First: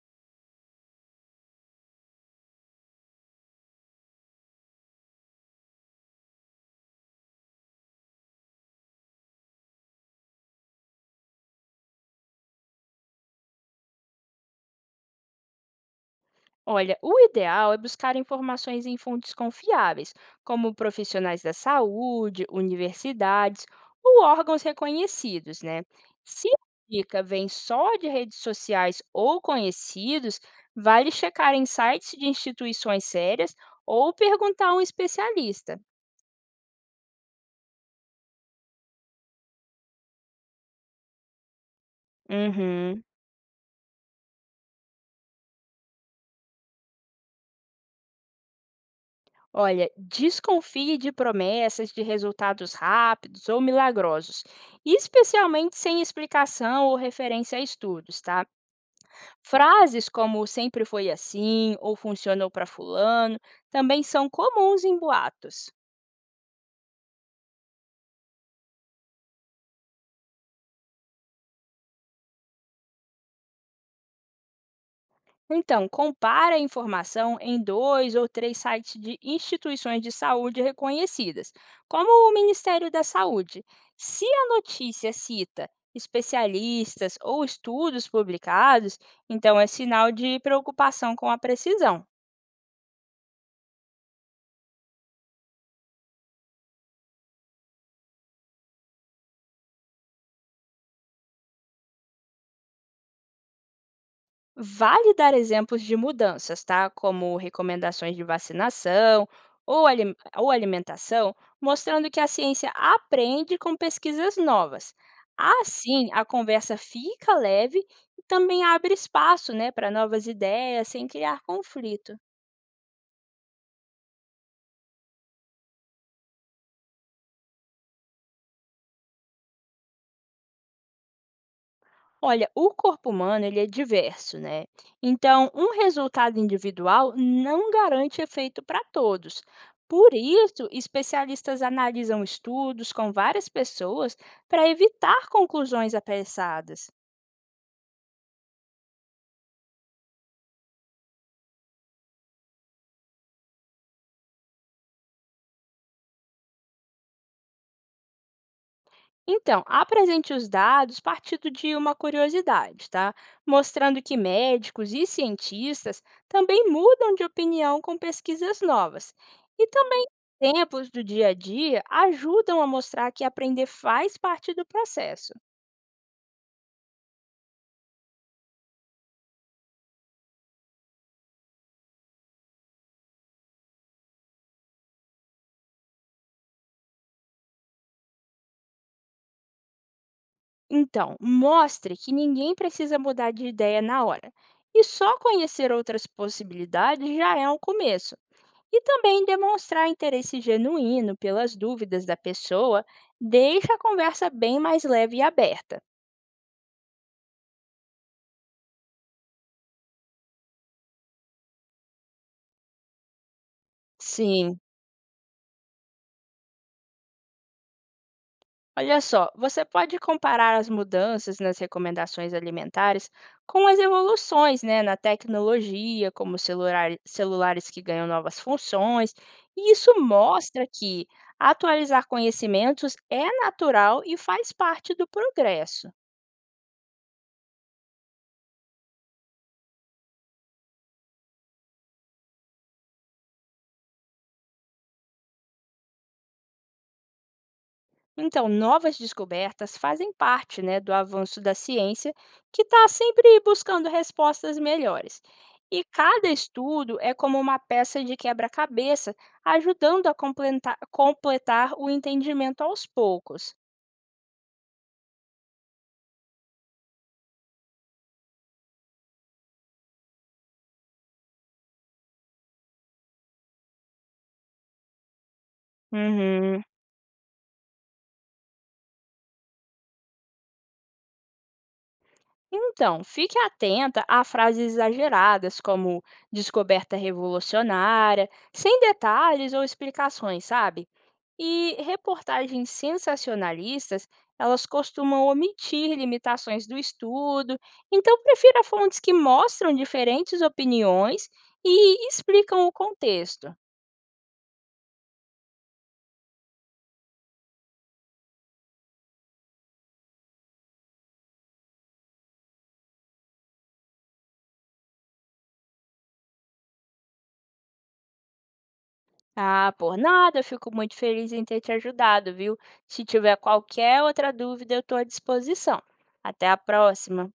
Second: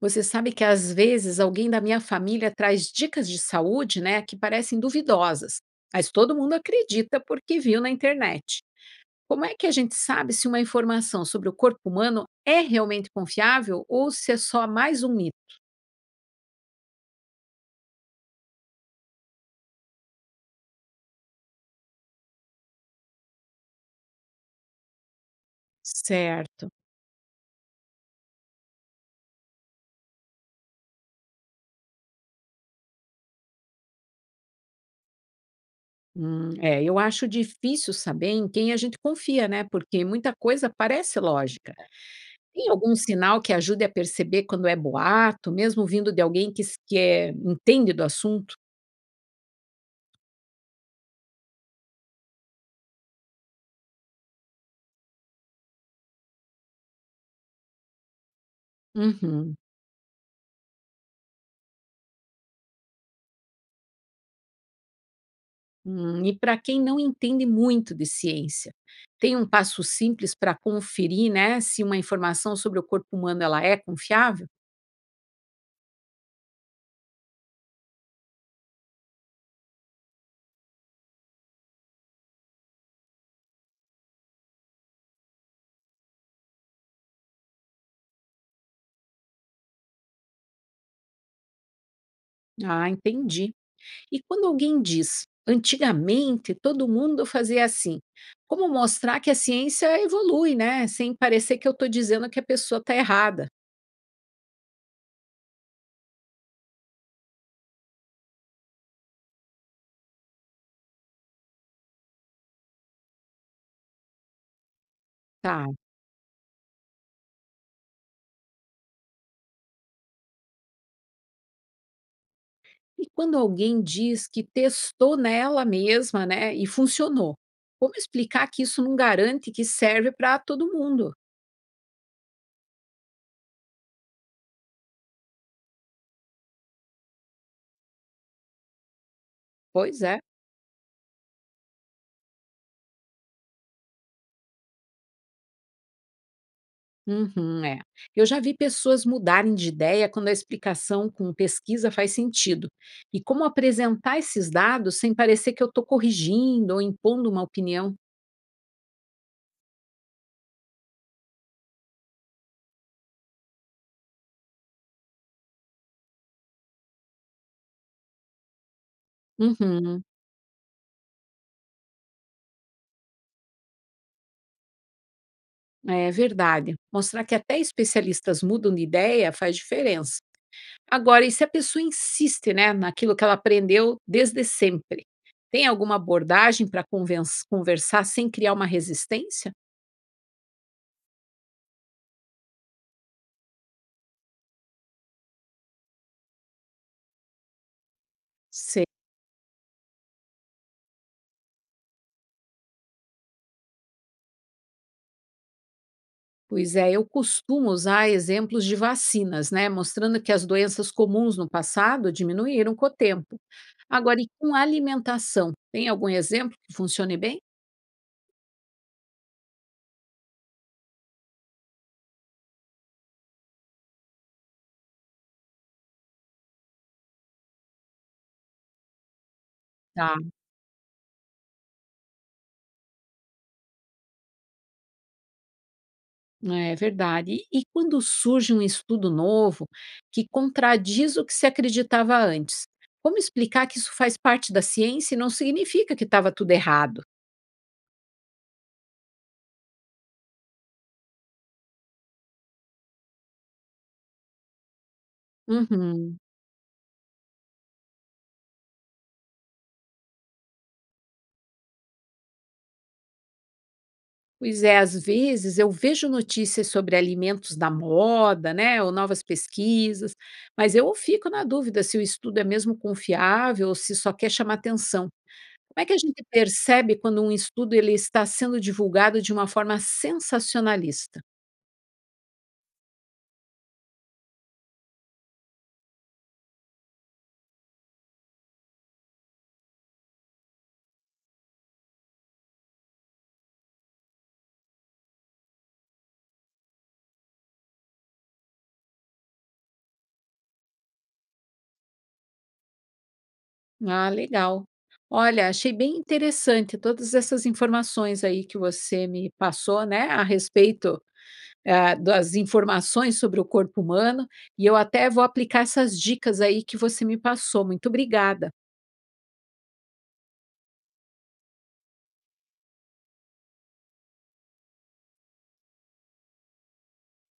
Você sabe que às vezes alguém da minha família traz dicas de saúde, né, que parecem duvidosas, mas todo mundo acredita porque viu na internet. Como é que a gente sabe se uma informação sobre o corpo humano é realmente confiável ou se é só mais um mito? Olha, o ideal é buscar informações em fontes confiáveis, como profissionais da saúde, universidades ou órgãos reconhecidos, né? Se a Certo. dica vem só de redes sociais ou conhecidos, vale checar em sites de instituições sérias ou perguntar a um especialista. É, eu acho difícil saber em quem a gente confia, né? Porque muita coisa parece lógica. Tem algum Uhum. sinal que ajude a perceber quando é boato, mesmo vindo de alguém que, que é, entende do assunto? Olha, desconfie de promessas de resultados rápidos ou milagrosos, especialmente sem explicação ou referência a estudos, tá? Uhum. Frases como sempre foi assim ou funcionou para fulano também são comuns em boatos. E para quem não entende muito de ciência, tem um passo simples para conferir, né, se uma informação sobre o corpo humano ela é confiável? Então, compare a informação em dois ou três sites de instituições de saúde reconhecidas, como o Ministério da Saúde. Se a notícia cita especialistas ou estudos publicados, então é sinal de preocupação com a precisão. Ah, entendi. E quando alguém diz, antigamente todo mundo fazia assim, como mostrar que a ciência evolui, né, sem parecer que eu estou dizendo que a pessoa está errada? Vale dar exemplos de mudanças, tá? Como recomendações de vacinação ou alimentação, mostrando que a ciência aprende com pesquisas novas. Tá. Assim, a conversa fica leve e também abre espaço, né, para novas ideias sem criar conflito. E quando alguém diz que testou nela mesma, né, e funcionou, como explicar que isso não garante que serve para todo mundo? Olha, o corpo humano ele é diverso, né? Então, um resultado individual não garante efeito para todos. Pois Por é. isso, especialistas analisam estudos com várias pessoas para evitar conclusões apressadas. Uhum, é. Eu já vi pessoas mudarem de ideia quando a explicação com pesquisa faz sentido. E como apresentar esses dados sem parecer que eu estou corrigindo ou impondo uma opinião? Então, apresente os dados partindo de uma curiosidade, tá? Mostrando que médicos e cientistas também mudam de opinião com pesquisas novas. E Uhum, também exemplos do dia a dia ajudam a mostrar que aprender faz parte do processo. é verdade. Mostrar que até especialistas mudam de ideia faz diferença. Agora, e se a pessoa insiste, né, naquilo que ela aprendeu desde sempre? Tem alguma abordagem para conversar sem criar uma resistência? Então, mostre que ninguém precisa mudar de ideia na hora. E só conhecer outras possibilidades já é um começo. E também demonstrar interesse genuíno pelas dúvidas da pessoa deixa a conversa bem mais leve e aberta. Pois é, eu costumo usar exemplos de vacinas, né? Mostrando que as doenças comuns no passado diminuíram com o tempo. Agora, e com Sim. alimentação? Tem algum exemplo que funcione bem? Olha só, você pode comparar as mudanças nas recomendações alimentares com as evoluções, né, na tecnologia, como celulares que ganham novas funções, e isso Tá, mostra que atualizar conhecimentos é natural e faz parte do progresso. é verdade. E quando surge um estudo novo que contradiz o que se acreditava antes? Como explicar que isso faz parte da ciência e não significa que estava tudo errado? Então, novas descobertas fazem parte, né, do avanço da ciência, que está sempre buscando respostas melhores. E Uhum. cada estudo é como uma peça de quebra-cabeça, ajudando a completar o entendimento aos poucos. Pois é, às vezes eu vejo notícias sobre alimentos da moda, né, ou novas pesquisas, mas eu fico na dúvida se o estudo é mesmo confiável ou se só quer chamar atenção. Como é que a gente Uhum. percebe quando um estudo ele está sendo divulgado de uma forma sensacionalista? Então, fique atenta a frases exageradas, como descoberta revolucionária, sem detalhes ou explicações, sabe? E reportagens sensacionalistas, elas costumam omitir limitações do estudo, então prefira fontes que mostram diferentes opiniões e explicam o contexto. Ah, legal. Olha, achei bem interessante todas essas informações aí que você me passou, né, a respeito das informações sobre o corpo humano, e eu até vou aplicar essas dicas aí que você me passou. Muito obrigada. Ah, por nada, eu fico muito feliz em ter te ajudado, viu? Se tiver qualquer outra dúvida, eu estou à disposição. Até a próxima!